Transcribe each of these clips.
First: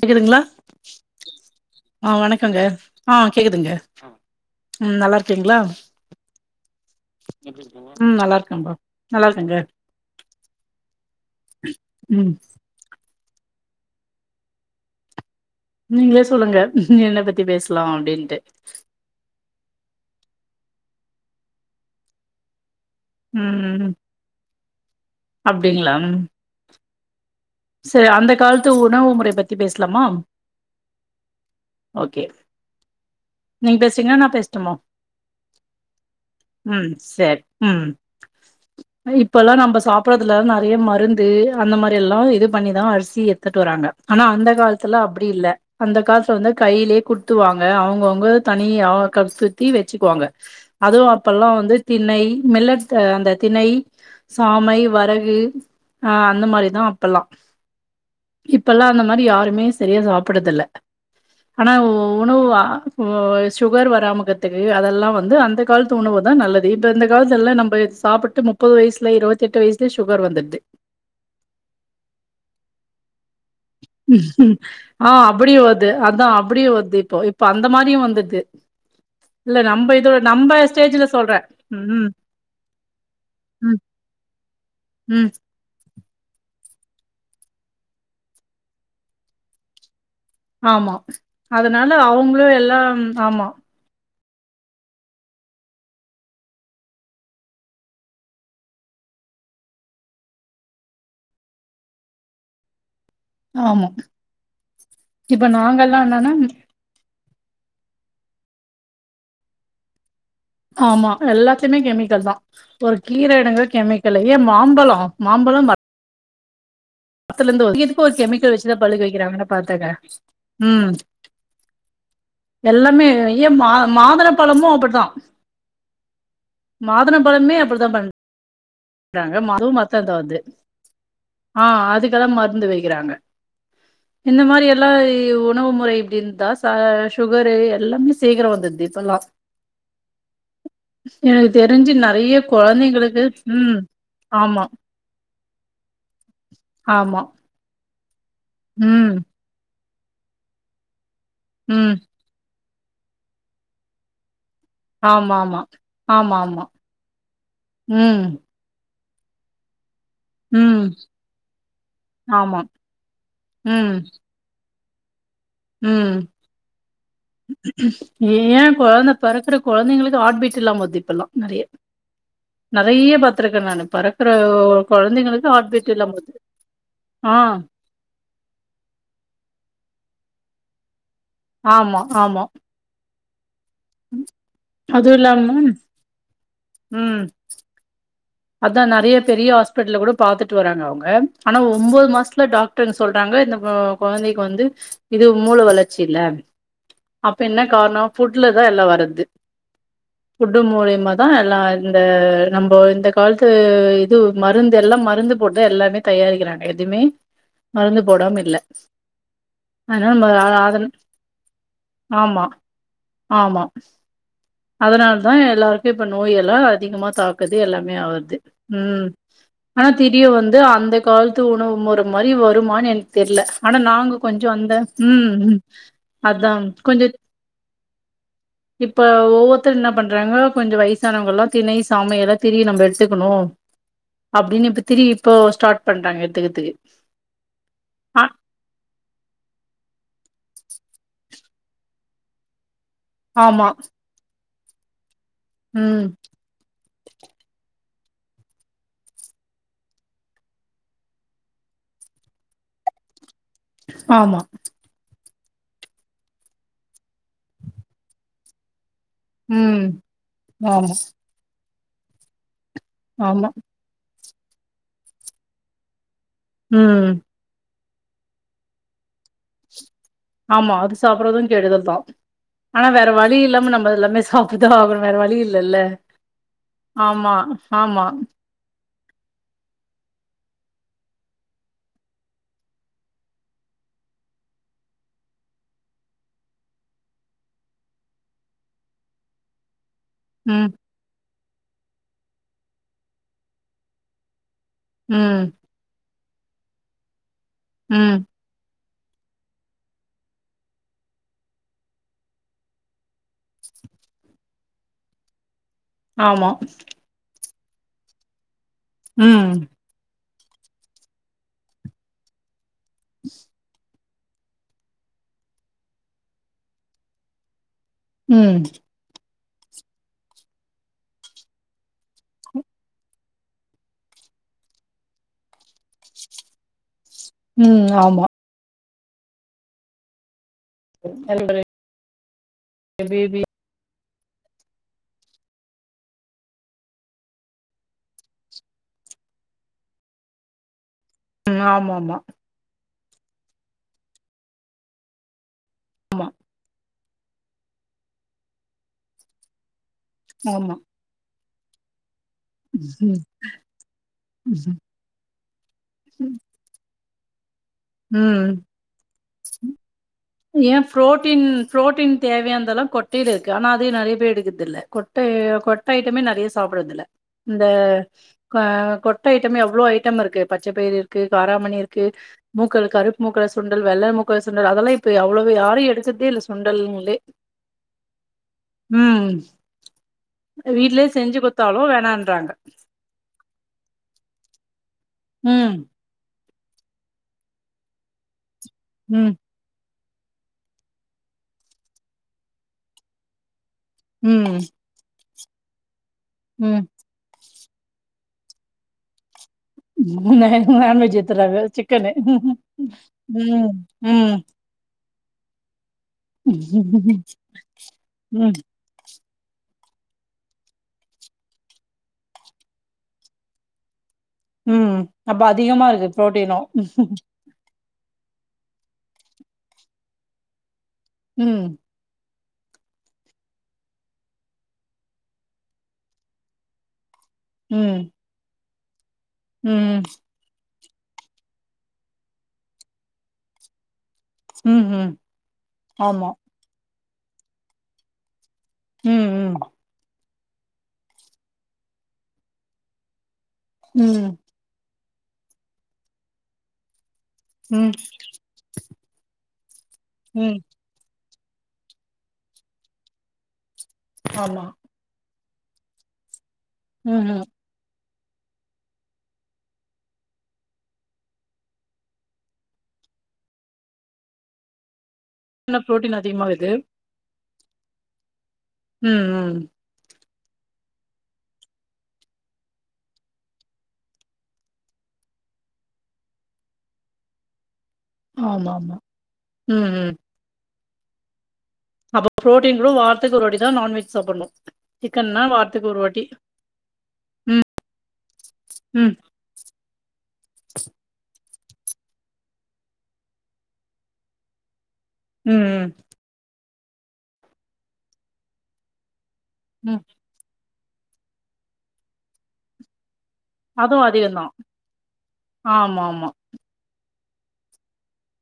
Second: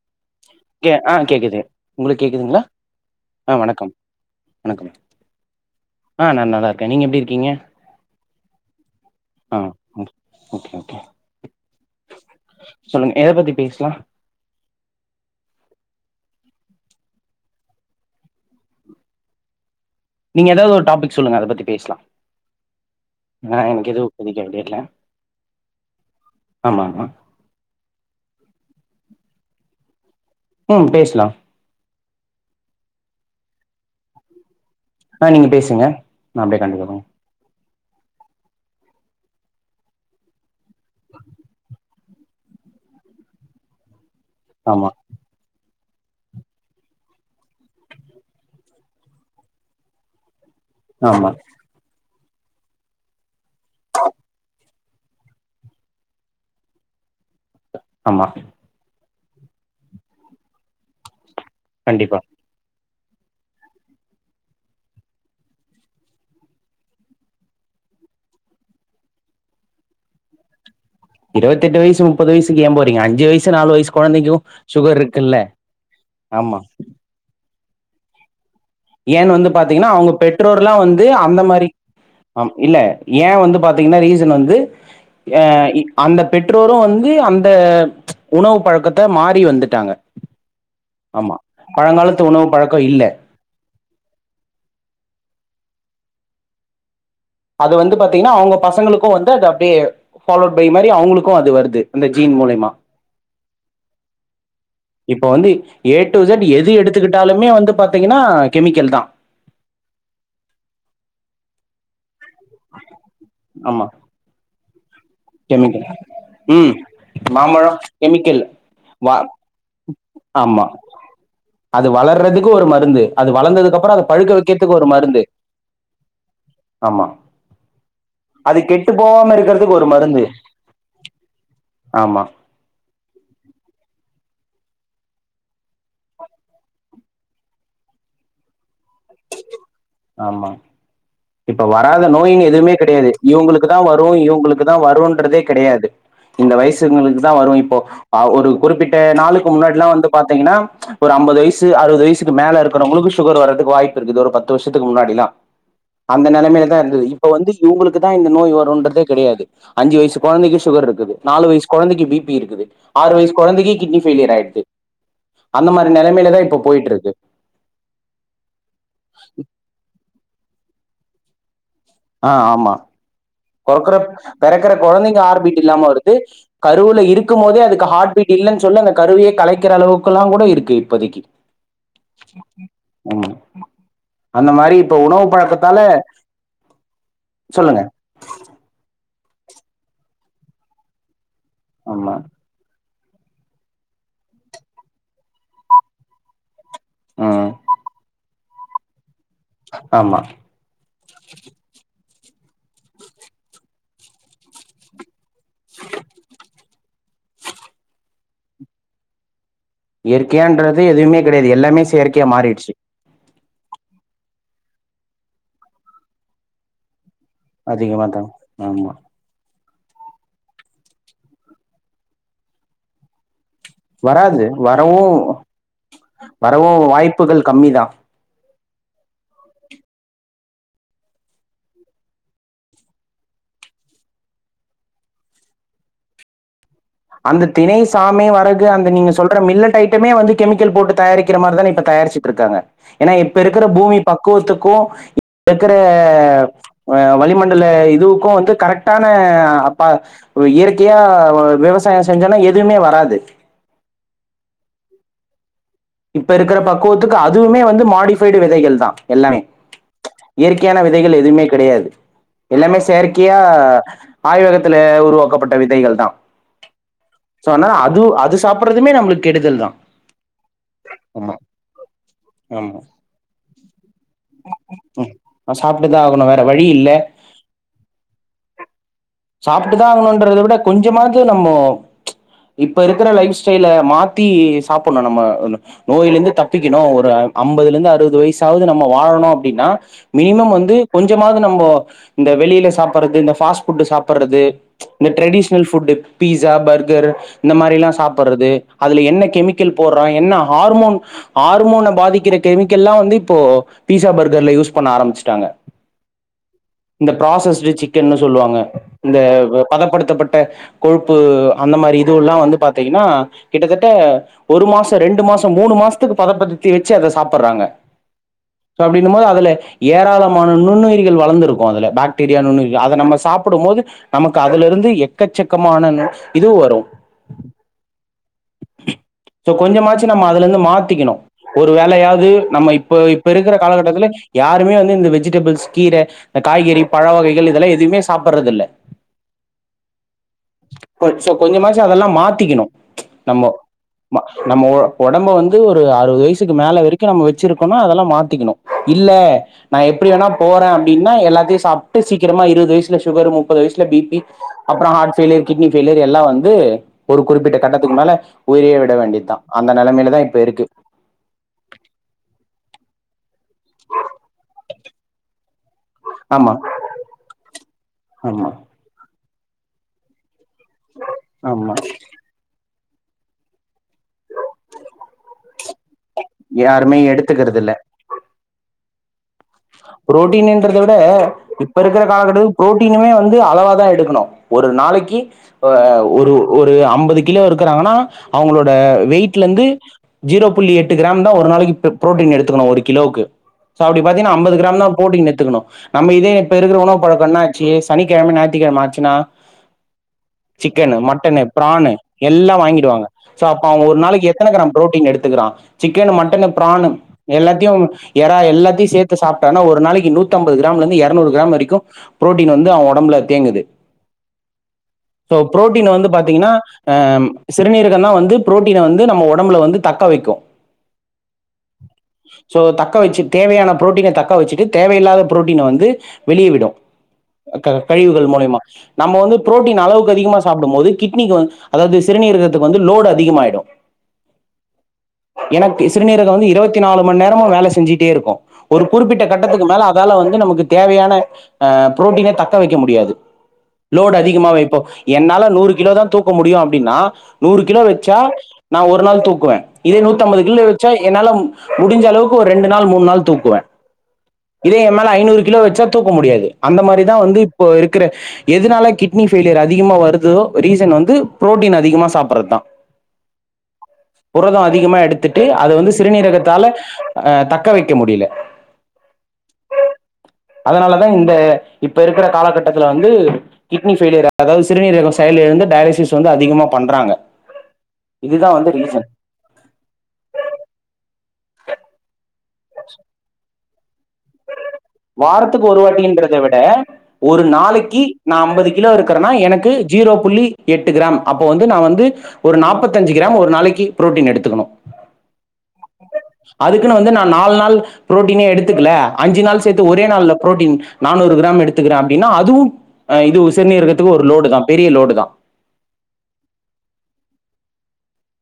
கேக்குதுங்களா கே ஆ கேக்குது ஆஹ் உங்களுக்கு கேக்குதுங்களா வணக்கங்க ஆஹ் ஆ கேக்குதுங்க வணக்கம் வணக்கம் உம் நல்லாருக்கீங்களா ஆ நா நல்லா இருக்கே நீங்க எப்டி இருக்கீங்க உம் நல்லா இருக்கேம்பா நல்லா ஆ இருக்கங்க ஓகே ஓகே ஓகே. ம் சொல்லுங்க ஏத எத பத்தி பேசலா நீங்களே சொல்லுங்க என்ன பத்தி பேசலா அப்டின்ட்டு நீங்க ஏதாவது ஒரு டாபிக் சொல்லுங்க அத பத்தி பேசலா ஆஹ் ம் எனக்கு இது இப்பதிக் ஐடியா கில்ல அப்டிங்களா சரி அந்த காலத்து உணவு முறை பத்தி பேச சலாமா ம் பேஸ்லா நீங்க பேஸ்றீங்ளா நா பேசட்டுமா ஆ நீங்க பேசுங்க நா அப்டியே கண்டின்யூ ம் பண் [unintelligible] சரி ம் இப்பல்லா நம்ப சாப்படுறதுல நெறைய மருந்து அந்த மாரி எல்லா இது பண்ணிதா அரிசி எத்துட்டு வராங்க ஆனா அந்த ஆமா காலத்துல அப்டி இல்ல அந்த காலத்துல வந்து கையிலயே குத்துவாங்க அவுங்கவுங்க தனியா [unintelligible] சுத்தி வச்சுக்குவாங்க அதுவு ஆமா அப்பெல்லா வந்து திணை மில்லட் அந்த திணை சாமை வரகு ஆ அந்த மாரி தா அப்பல்லா ஆமா இப்பெல்லா நம் அந்த மாரி யாருமே சரியா சாப்பற்தில்ல ஆனா கண்டிப்பா உணவா ஒ சுகர் வராமக்கத்துக்கு அதெல்லா வந்து அந்த காலத்து உணவு தா நல்லது இப்போ இந்த காலத்தெல்லா நம்ப சாப்புட்டு முப்பது வயசுல இருவத்தெட்டு வயசுலே சுகர் வந்துட்து இருபத்தெட்டு வயசு முப்பது வயசுக்கு ஏ போறீங்க அஞ்சு வய்ஸ் ஆ அப்டியு வர்து அதா ஆமா அப்டியு வர்து இப்போ இப்ப அந்த மாரியு வந்துர்து ஏன் வந்து பாத்தீங்னா அவுங்க பெற்றோர்லா வந்து ஸ்டேஜ்ல சொல்றே அந்த மாரி ம் ஆ இல்ல ஏ வந்து ம் பாத்தீங்னா ரீசன் வந்து ம் அ அந்த பெற்றோரு வந்து அந்த ச் உணவு பழக்கத்த மாறி வந்துட்டாங்க ஆமா அதனால பழங்காலத்து அவுங்களு உணவு பழக்கோ எல்லா இல்ல ஆமா அது வந்து பாத்தீங்னா அவங்க பசங்களுக்கு வந்து அது அப்டியே ஃபாலோட் பை மாரி அவங்களுக்கு அது வருது அந்த ஜீன் மூலியமா ஆமா இப்ப வந்து எ நாங்கல்லா டு என்னன்னா செட் எது எடுத்துக்கிட் தாலுமே வந்து பாத்தீங்கனா கெமிக்கல் தா ஆமா எல்லாத்லயுமே கெமிக்கல் தா ஒரு கீர எடுங்க ஆமா கெமிக்கலு ஏ மாம் பழோ கெமிக்கல் ம் பத்துல இந்து இதுக்கு ஒரு கெமிக்கல் வச்சுதா பழுக வ வைக்கிறாங்கனா பாத்துக்க ஆமா ம் அது வளர்றதுக்கு ஒரு மருந்து எல்லாமே அது ஏ மா வளர்ந்ததுக்கு அப்புறோ அத மாதள பழுக்க பழமு வைக்கிறதுக்கு ஒரு அப்பட்தா மருந்து ஆமா மாதுள பழமே அப்டித்தா பன் அது கெட்டு போகாம இருக்கறதுக்கு ஒரு தது மருந்து அது ஆ ஆமா அதுக்கெல்லா மருந்து வைக்கிறாங்க இந்த மாரி எல்லா உணவு முறை இப்டி இருந்தா ச சுகரு எல்லாமே சீக்கிரோ வந்துட்து ஆமா எனக்கு இப்ப தெரிஞ்சு வராத நெறைய நோயின் எதுவுமே கெடையாது கொழந்தைங்களுக்கு இவங்களுக் ம் தான் வரும் இவங்களுக்கு ஆமா தான் வரும்ன்றதே கிடையாது இந்த வயசுங்களுக்கு ஆமா தான் வரும் இப்ப போ ஆ ஒரு குறிப்பிட்ட ம் நாளுக்கு முன்னாடி எல்லா வந்து பாத்தீங்கன்னா ச்சு ஒரு அம்பது வயசு ம் அறுபது வயசு மேல இருக்கு அப்புறோ உங்களுக்கு சுகரதுக்கு வாய்ப்பு இருக்குது ஒரு பத்து வருஷத்துக்கு முன்னாடில்லா ஆமா ஆமா அந்த ஆமா ஆமா நிலைமையில தான் இருந்தது இப்ப வந்து இவங்களுக்கு தான் ம் இந்த நோய் வரும்ன்றதே கிடையாது அஞ்சு வயசு குழைக்கு ம் சுகர் இருக்கு நாலு வயசு குழந்தைக்கு பி பி ஆமா இருக்குது ஆறு வயசு குழந்தைக்கு ம் கிட்னி ஃபயிலியர் ஆயிடுது அந்த மாரி ம் நிலைமையிலதான் இப்ப போயிட்டு இருக்கு குழந்த பொறக்கிற குழந்தைக்குக் ஹார்ட் பீட் இல்லாம வருது இப்ப எல்லா நெறைய ஆஹ் ஆமா நெறைய பாத்துருக்கே நானு பொறக்கற பெறக்குற பிறக்கற குழந்தைங்க கொழந்தைங்களுக்கு ஹார்பீட் ஹார்ட் இல்லாம பீட் வருது கருவுல ஆ இருக்கும் போதே அதுக்கு ஹார்ட்பீட் இல் சொல்லி அந்த கருவியை கலைக்கிற அளவுக்கு புக் எல்லா கூட இருக்கு இப்பதைக்கு ஆமா ஆமா உ அந்த மாரி இப்ப அதுவு உணவு இல்லாம பழக்கத்தால ம் சொல்லுங்க அதா நெறைய பெரிய ஹாஸ்பிட்டல கூட பாத்துட்டு வராங்க அவங்க ஆனா ஒம்போது ஆமா மாசத்துல டாக் ட்டுன் சொல்ட்டாங்க இந்த கொழந்தைக்கு வந்து இது மூள வளர்ச்சி இல்ல அப்ப ம் என்ன காரணம் ஃபுட் லதா எல்லா வருது ஆமா ஃபுட்டு மூலியமாதா எல்லா அ நம்போ இந்த காலத்து இது மருந்து எல்லா மருந்து போட்டு எல்லாமே தயாரிக்கிறாங்க எதுவுமே மருந்து போடாம இல்ல அதனால ம அ இயற்கையான்றது அதன் எதுவுமே கெடையாது எல்லாமே செயற்கையா மாறிடுச்சு அதனால தா எல்லாருக்கு இப்ப நோய் எல்லா அதிகமா தாக் கது எல்லா ஒன்னுமே அதிகமா தா ஆவாது ஆமா உம் ஆனா தெரிய வந்து அந்த காலத்து உணவு முற மாரி வருமானு எனக்கு தெர்ல ஆனா நாங்க வராது கொஞ்சோ அந்த வரவு ம் ம் அதா வரவு கொஞ்சோ வாய்ப்புகள் கம்மி தா. இப்ப ஒவ்வொருத்தர் என்ன பண்றாங்க கொஞ்சொ வயசானவங்க எல்லா திணை, சாமை எல்லா திரி நம்ம எடுத்துக்கணு அப்டின்னு இப்ப திரி இப்போ ஸ்டார்ட் பண்றாங்க எத்துக்கதுக்கு. அந்த திணை, சாமை, வரகு அந்த நீங்க சொல்ற மில்லட் ஐட்டமே வந்து கெமிக்கல் போட்டு தயாரிக் கிற மாரிதானே இப்ப தயாருச்சுட்டு இருக்காங்க ஏன்னா இப்ப இருக்குற ஆமா பூமி பக்குவத்து கு இ ப்பக்குற ம் அ வளிமண்டல இ துவுக்கு வந்து கரெக்ட்டான அப்பா இயற்கையா விவசா சாயோ செஞ்சோன்னா எதுமே வராது ஆமா இப்ப இருக்குற பக்குவத்துக்கு அதுவுமே வந்து மாடிஃபைட் விதைகள் தா எல்லாமே ம் இயற்கையான ஆமா விதைகள் எதுமே கெடையாது. எல்லாமே செயற்கையா ஆமா ஆய்வகத்துல உருவாக்கப்பட்ட விதைகள் தா உம் சோ ஆனா அது அது சாப்பட்றதுமே நமளுக்கு கெடுதல் தா ஆமா அது ஆமா சாப்படறது கெடுதல் தா. ஆமா ஆனா வேற வழி இல்லாம நம்ம எல்லாமே சாப்டுதா ஆகணு. ம் வேற வழி இல்லல்ல. சாப்ட்டுதா ஆகணு வேற வழி இல்ல ஆமா ஆமா சாப்ட்டு தா ஆகணுன்றத விட கொஞ்சமாச்சு நம்மோ இப்ப இருக்குற லைஃப் ஸ்டைல மாத்தி சாப்படணு நம்ம நோயில இருந்து தப்பிக்கணு ஒரு அம்பதுல இருந்து அறுவது வயசாவது நம்ம வாழணு அப்டின்னா மினிமம் ம் வந்து கொஞ்சமாவது நம்மோ இப்போ இந்த வெளில சாப்பட்றது இந்த ஃபாஸ்ட்ஃபுட் சாப் பட்றது இந்த ம் ட்ரெடிஷ்னல் ஃபுட் பீஸா பர்கர்ரு பீ இந்த மாரி எல்லா ம் சாப்பட்றது அதுல என்ன கெமிக்கல் போடுறா, என்ன ஹார்மோன் ஹார்மோன பாதிக்கிற கெமிக்கல்லா வந்து இப்போ பீஸா பர்கர்ல யூஸ் பண்ண ஆரம்பிச்சட்டாங்க. ஆமா க்ரில் சிக்கென்னு சொல்லுவாங்க இந்த ம் பதப்படுத்தப்பட் ட்ட கொழுப்பு அந்த மாரி இது எல்லா வந்து பாத் தீங்கன்னா கிட்டதட்ட ஒரு மாசோ ரெண்டு மாசோ மூணு மாசத்துக்கு பதப்பதத்தி வெச்சு அத சாப்புட்றாங்க ம் சோ அப்பிடின்னும் போது அதுல ஏராளமான நுண்ணுயிரிகள் வளர்ந்திருக்கும் அதுல பாக்டீரியா நுண்ணுயிரிகள் அத நம்ம சாப்பிடும் போது நமக்கு அதுல இருந்து எக்கச்சக்கமான இது வரும் உம் ஆமா சோ கொஞ்சமாச்சு நம்ம இருந்து மாத்திக்கணும் ஒரு வேலையாவது நம்ம இப்ப இப்ப பேபி இருக்கிற காலகட்டத்தில் யாருமே வந்து இந்த வெஜிடபிள்ஸ் கீரை இந்த காய்கறி பழ வகைகள் இதெல்லாம் எதுவுமே சாப்படுறது இல்ல சோ ம் கொஞ்சமாச்சி அதெல்லாம் ஆமாமா. மாத்திக்கணும் நம்ம நம்ம ஒடம்ப வந்து ஒரு அறுபது ஆமா, வயசுக்கு மேல வரைக்கு நம்ம வெச்சிருக்கோம்னா அதெல்லாம் மாத்திக்கணும் இல்ல நான் எப்படி வேணா போறேன் ஆமா. அப்படின்னா எல்லாத்தையும் சாப்ட்டு சி சிக்கிரமா இருபது வயசுல சுகர் முப்பது வயசுல பிபி ம், அப்புறம் ஹார்ட் ஃபய்லர் கிட்னி ஃபெயிலியர் எல்லாம் வந்து ஒரு குறிப்பிட்ட கண்ட ம். உயிரிய விட வேண்ட ஏன் புரோட்டீன் புரோட்டீன் தேவயாந்தெல்லாம் கொட்டு திரு ஆனா அதையும் நறைய பேர் எடுக்குறதுல்ல கொட்ட ஐட்டமே நறைய ஆமா சாப்பிடுறதுல இந்த ஆமா க கொட் கொட்ட ஐட்டமே எவ்ளோ ஐட்டம் இருக்கு பச்ச பயர் இருக்கு ஆமா காராமணி இருக்கு மூக்கு [unintelligible] கருப்பு [unintelligible] சு ண்டல் வெள்ள முக்க சுண்டல் அதெல்லா இப்ப எவ்வளவு யாரு எடுத்துக்குறதே இல் யாருமே சுண்டல்ங்களே எடுத்துக்கறது இல்ல ம் புரோட்டீன்றத விட வீட்லயே செஞ்சு இப்ப குடுத்தாலும் இருக்கற வேணான்றாங்க. காலகட்டத்து புரோட்டீனுுமே வந்து அளவா தா எடுக்கணு ஒரு நாளைக் ம், [unintelligible] ஒரு ஒரு அம்பது கிலோ இருக்குறாங்னா அவங்களோட ட ம், வெயிட்லந்து ஜீரோ புள்ளி எட்டு கிராம் தா ஒரு நாளைக்கு புரோட்டீன் எடுத்துக்கணு ஒரு கிலோவுக்கு சோ அப்டி பாத்தீங்னா அம்பது ம், புரோட்டீன் எடுத்துக்கணு நம்ம இதே இப்ப ம். இருக்குற உணவு பழக்கனா இதே சனிக்கெழம ஞாயிறுக்கெழம ஆச்சுன்னா சிக்கனு மட்டனு பிரானு எல்லா வாங்கிடுவாங்க‌ சோ அப்ப ம். அவங்க ஒரு நாளைக்கு ம். எத்தன கிராம் புரோட்டீன் எடுத் [unintelligible] சிக்கனு மட்டனு பிரானு எல்லாத்தையு எறா ம். எல்லாத்தையு சேத் து சாப் டனா ஒரு நாளைக்கு நூத்தம்பது கிராம்லேந்து எரநூறு கிராம் வரைக்கு புரோட்டீன் வந்து அவ ஒடம்புல தேங்குது ம். சோ அப்ப அதிகமா புரோட்டீன் வந்து இருக்கு பாத்தீங்னா பு்ரோட்டீனு. ஆ சிறுநீர் தனா வந்து புரோட்டீன வந்து நம்ம ஒடம்புல வந்து தக்க வைக்கு ம் சோ தக்க வச்சு தேவையான புரோட்டீன தக்க தக்க வச்சுட்டு தேவயில்லாத புரோட்டீன வந்து வெளிய விடு க்க ம். கழிவுகள் மூலியமா நம்ம வந்து ப்ரோட்டீன் ம். அளவுக்கு அதிகமாக சாப்படம்போது கிட்னிக்கு வந் அதாவது சிறுநீரகத்துக்கு வந்து லோடு அதிகமாயிடு ம். ம். எனக்கு ஆமா. சிறுநீரகம் வந்து இருவத்தி நாலு மண் நேரமு வேல செஞ்சிட்டே இருக்கு குறிப்பிட்ட ம். ம். கட்டத்துக்கு மேல அதால வந் நமக்கு தேவையான ஆ புரோட்டீனே தக்க வைக்க முடியாது லோட் ம். அதிகமா வைப்போ என்னால நூறு கிலோ தா தூக்க முடியு அப்டின்னா நூறு கிலோ ம். வச்சா நா ஒரு நாள் தூக்குவே இதே நூத்தம்பது ம். கில்லு வெச்சா என்னாலம் முடிஞ்ச அளவுக்கு ஒரு ரெண்டு நாள் மூணு நாள் தூக்குவே ஆமா. இதே எம்மேல ஐநூறு கிலோ வச்சா தூக்க முடியாது அந்த மாரிதா வந்து ம்ஹ்ம். இப்போ இருக் க்குற எதுனால கிட்னி ஃபெய்லியர் அதிகமா வருதோ ரீசன் வந்து ப்ரோட்டீன் அதிகமா சாப்புர்ரதா புரதம் அதிகமா எடுத் துட்டு அது என்ன வந்து பு்ரோட்டீன் அதிகமா சிறுநீரகத்தால வருது. அ தக் க்க வைக்க முடில ம் ம் அதனாலதா இந்த இப்ப இருக்குற காலகட்டத்துல வந்து கிட்னி ஃபெய்லியர் அதாவு சிறுநீரகொ செயல் இழந்து டயலிசிஸ் வந்து அதிகமா பண்றாங்க இதுதா வந்து ஆமாமா ரீசன் ம் ம் அபோ ப்ரோட்டின் ரூ வார்த்துக்கு ஒரு வாட்டி தா நான்வெஜ் சாப்புட்ணு வாரத்துக்கு ஒரு வாட்டின்றத விட ஒரு ம். நாளைக்கி நா அம்பது கிலோ ம். இருக்கறனா எனக்கு ஜீரோ புள்ளி எட்டு கிராம் அப் பொவந்து நா வந்து ஒரு நாப்பத்தஞ்சு கிராம் ஒரு நாளைக்கு ப்ரோட்டீன் எடுத்துக்கணு உம் உம் அதுக்குனு வந்து நா நால் நாள் ப்ரோட்டீனே எடுத்துக்கல அஞ்சு நாள் சேத்து ம். ஒரே நாள்ல ப்ரோட்டீன் நானூறு கிராம் எடுத்துக்றே அப்டின்னா அதுவு அஹ் இது உ அதுவும் சிறுநீர்கத்துக்கு ஒரு லோடு அதிகம்தான். தா பெரிய லோடு தா ஆமா ஆமா.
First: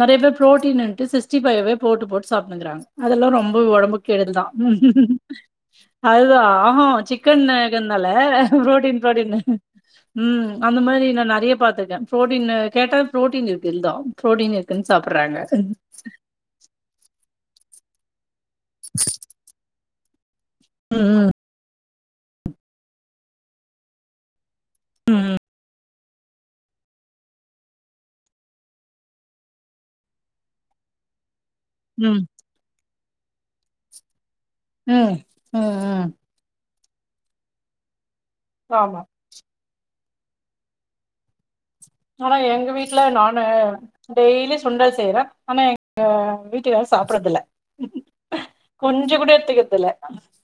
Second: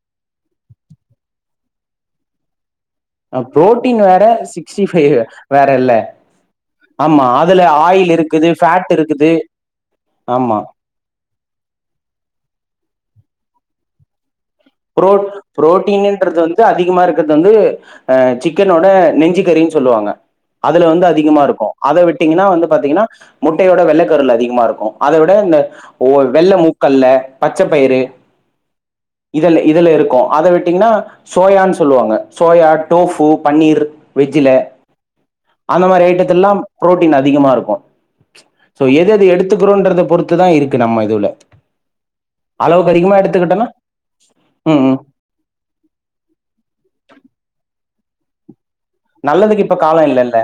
நெறைய பேர் ப்ரோட்டீனுன்டு சிஸ்டி பையவே போட்டு போட்டு சாப்ட்ணுருக்காங்க அதெல்லா ரொம்ப புரோட்டீன் ஒடம்புக் வேற கேடுல் தா சிக்ஸ்டி ஃபைவ் வேற இல்ல அதுதா ஆஹோ ஆமா சிக்கன் அதுல இருக்கநாள ஆயில் இருக்குது ஃபேட் ப்ரோட்டீன் இருக்குது பரோட்டீனு ம் ஆமா அந்த மாரி நா நெறைய பாத்துர்க்கே ப்ரோட்டீன் கேட்டா ப்ரோட்டீன் இருக்கு இந்தா ப்ரோட்டீனிர் ப்ரோட் ப்ரோட்டீனுன்றது வந்து அதிகமா இருக்கற்து து வந்து சிக் க்கனோட நெஞ்சிக்கறின் சொல்லுவாங்க அதுல வந்து ம் அதிகமாருக்கு அத விட்டிங்கனா வந்து பாத்திங்கனா முட்டையோட வெள்ளக்கருல அதிகமாருக் கு அத விட இந்த ஓ வெள்ள மு கல்ல பச்ச பயிறு இதல இதுல இருக்கு அத விட்டிங்னா சோயான் சொல்லுவாங்க ம் சோயாட் டோஃபு பன்னிர் வெஜ்ஜுல ம் ம் அந்த மாரி ம் ஐட்டத்துல்லாம் பு்ரோட்டீன் அதிகமா இருக்கு சோ ஆமா எத எத எடுத்துக்கிறோன்றத பொறுத்து த்துதா இருக்கு நம்ம இதுவுல ஆனா எங்க வீட்டுல நானு டெய்லி ம் சுண்டல் ம் செய்யரே ஆனா எங்க வீட்டுகாரறு சாப்படுறதுல ஆ கொஞ்ஜோ கூட நல்லதுக்கு இப்ப எடுத்துக்கிறதுல காலம் இல்லல்ல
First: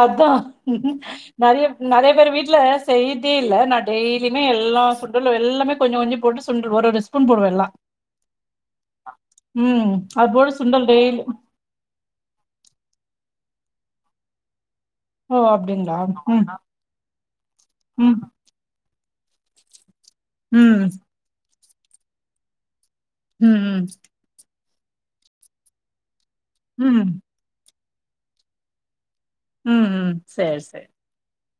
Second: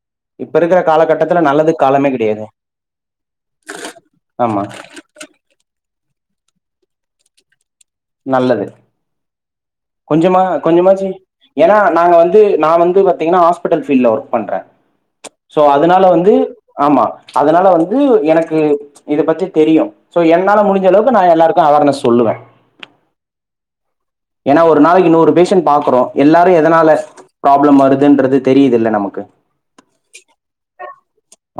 அதா இப்ப இருக்கிற காலகட்டத்துல நறைய நல்லதுக்கு காலமே நறைய பேர் கிடையாது வீட்டுல செய்யதே இல்ல நா டெய்லியுமே ஆமா எல்லா பூட் எல்லாமே கொஞ்சோ கொஞ்சோ போட்டு சுண்டடு ஒரு ஒரு ஸ்பூன் போடுவே எல்லா நல்லது அது கொஞ்சமா போட்டு சுண்டல் கொஞ்சமாச்சி டெய்லி ஏன்னா நாங்க வந்து நா வந்து பாத்தீங்கன்னா ஹாஸ் பிடல் ஃபீல்டல ஒர்க் பண்றே ஓ! சோ அப்டிங்களா? அதனால வந்து ஆமா அதனால வந்து ம், எனக்கு இத பத்தி தெரியு சோ ம், என்னால ம், முடிஞ்சளவுக்கு நா எல்லாருக் அவர்நஸ் சொல்லுவ ம் உம் ஏன்னா ஒரு நாளக்கு நூறு பேசண்ட் பாக்குறோ எல்லாரு எதனால ம், ப்ராப்ளம் வருது ன்றது தெரியுதில்ல நமக்கு உம் உம் செரி செரி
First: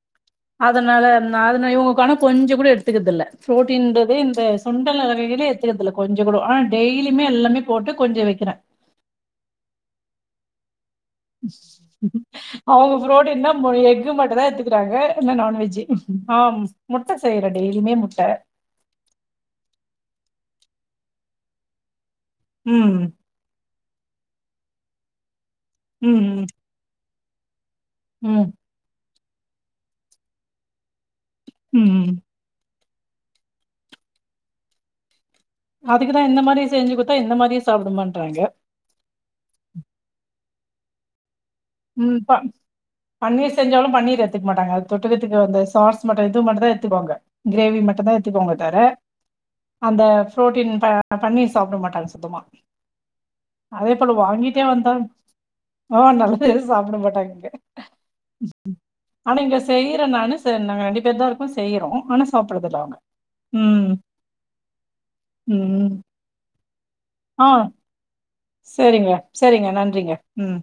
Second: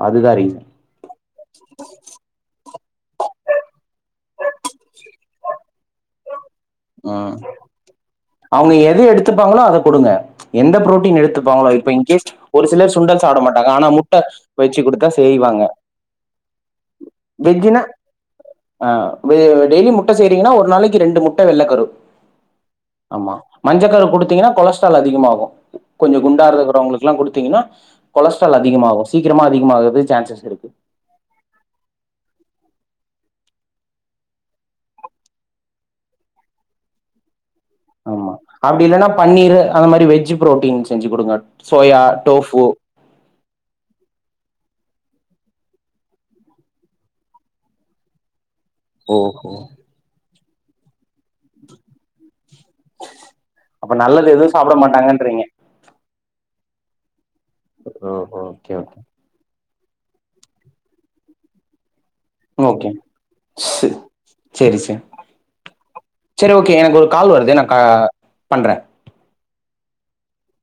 அதுதான் ரீசன் அதனால நா அதன இவங்க காணோ கொஞ்சு கூட எடுத்து எத்துக்குர்தில்ல புரோட்டின்றதே இந்த சுண்டல் வகைகலே எத்துக்கறதில்ல கொஞ்சு கூட ஆனா டெய்லியுமே உம் எல்லாமே போட்டு கொஞ்சம் வைக்கிறேன். அவங்க எத எடுத்துப்பாங்களோ அத குடுங்க எந்த ப்ரோட் அவங்க சுண்டல் சாப்பிட புரோடின் தா மாட்டாங்க ஆனா எக்கு முட்டை மட்டுந்தா வச்சு எட்த்துக்கிறாங்க கொடுத்தா இல்ல நான் செய்வாங்க வெஜ்ஜு ஆ முட்ட செய்ற வெஜ்ஜுனா டெய்லியுமே முட்ட ட்ட செய்றிங்கனா ஒரு நாளைக்கு ரெண்டு முட் ட்டு வெல்லக்கரு ம் ஆமா மஞ்சக்கரு கொடுத்தீங்கன்னா கொலஸ்ட்ரால் அதிகமாகு கொஞ்சு குண்டா ம் ருக்கற வங்களுக் எல்லா கொடுத்தீங்ன்னா ம் கொலஸ்டரல் அதிகமாகு சீக்கிரமா அதிகமாகது சான்சஸ் இருக்கு உம் உம் உம் அதுக்குதா இந்த மாரி செஞ்சு குத்தா இந்த மாரி ஆமா அப்டி இல்லன்னா பன்னீரு அந்த மாரி வெஜ்ஜு புரோட்டீன் செஞ்சு குடுங்க சோயா உம் ப டோஃபு பன்னீர் செஞ்சாலளும் பன்னீர் எடுத்துக்க மாட்டாங்க அது தொ ட்க்கறதுக்கு அந்த சாஸ் மட்டு இது மட்டு தா எத்துகுவாங்க கிரேவி மட்டுந்தா எத்துகுவாங்க எடுத்துட்போவாங்க தர ஓஹோ அந்த புரோட்டின் த பன்னீர் சாப்ட மாட்டாங்க சுத்தமா அதே அப்ப போல நல்லது எதுவு வாங்கிட்டே சாப்ட வந்தாலு மாட்டாங்கன்றீங்க ஆ நல்லா தே சாப்புட மாட்டாங்க இங்க ஓஹோ ஓகே ஓகே செய்ற நானு ச நாங்க ரெண்டு பேர்தா இருக்கோ செய்றோ ஆனா சாப்பற்றதில்ல ஓகே அவுங்க உம் செரி செரி உம் செரி ஓகே எனக்கு ஒரு கால் வருது நா கா பண்ற சேரிங்க சேரிங்க நன் றிங்க உம்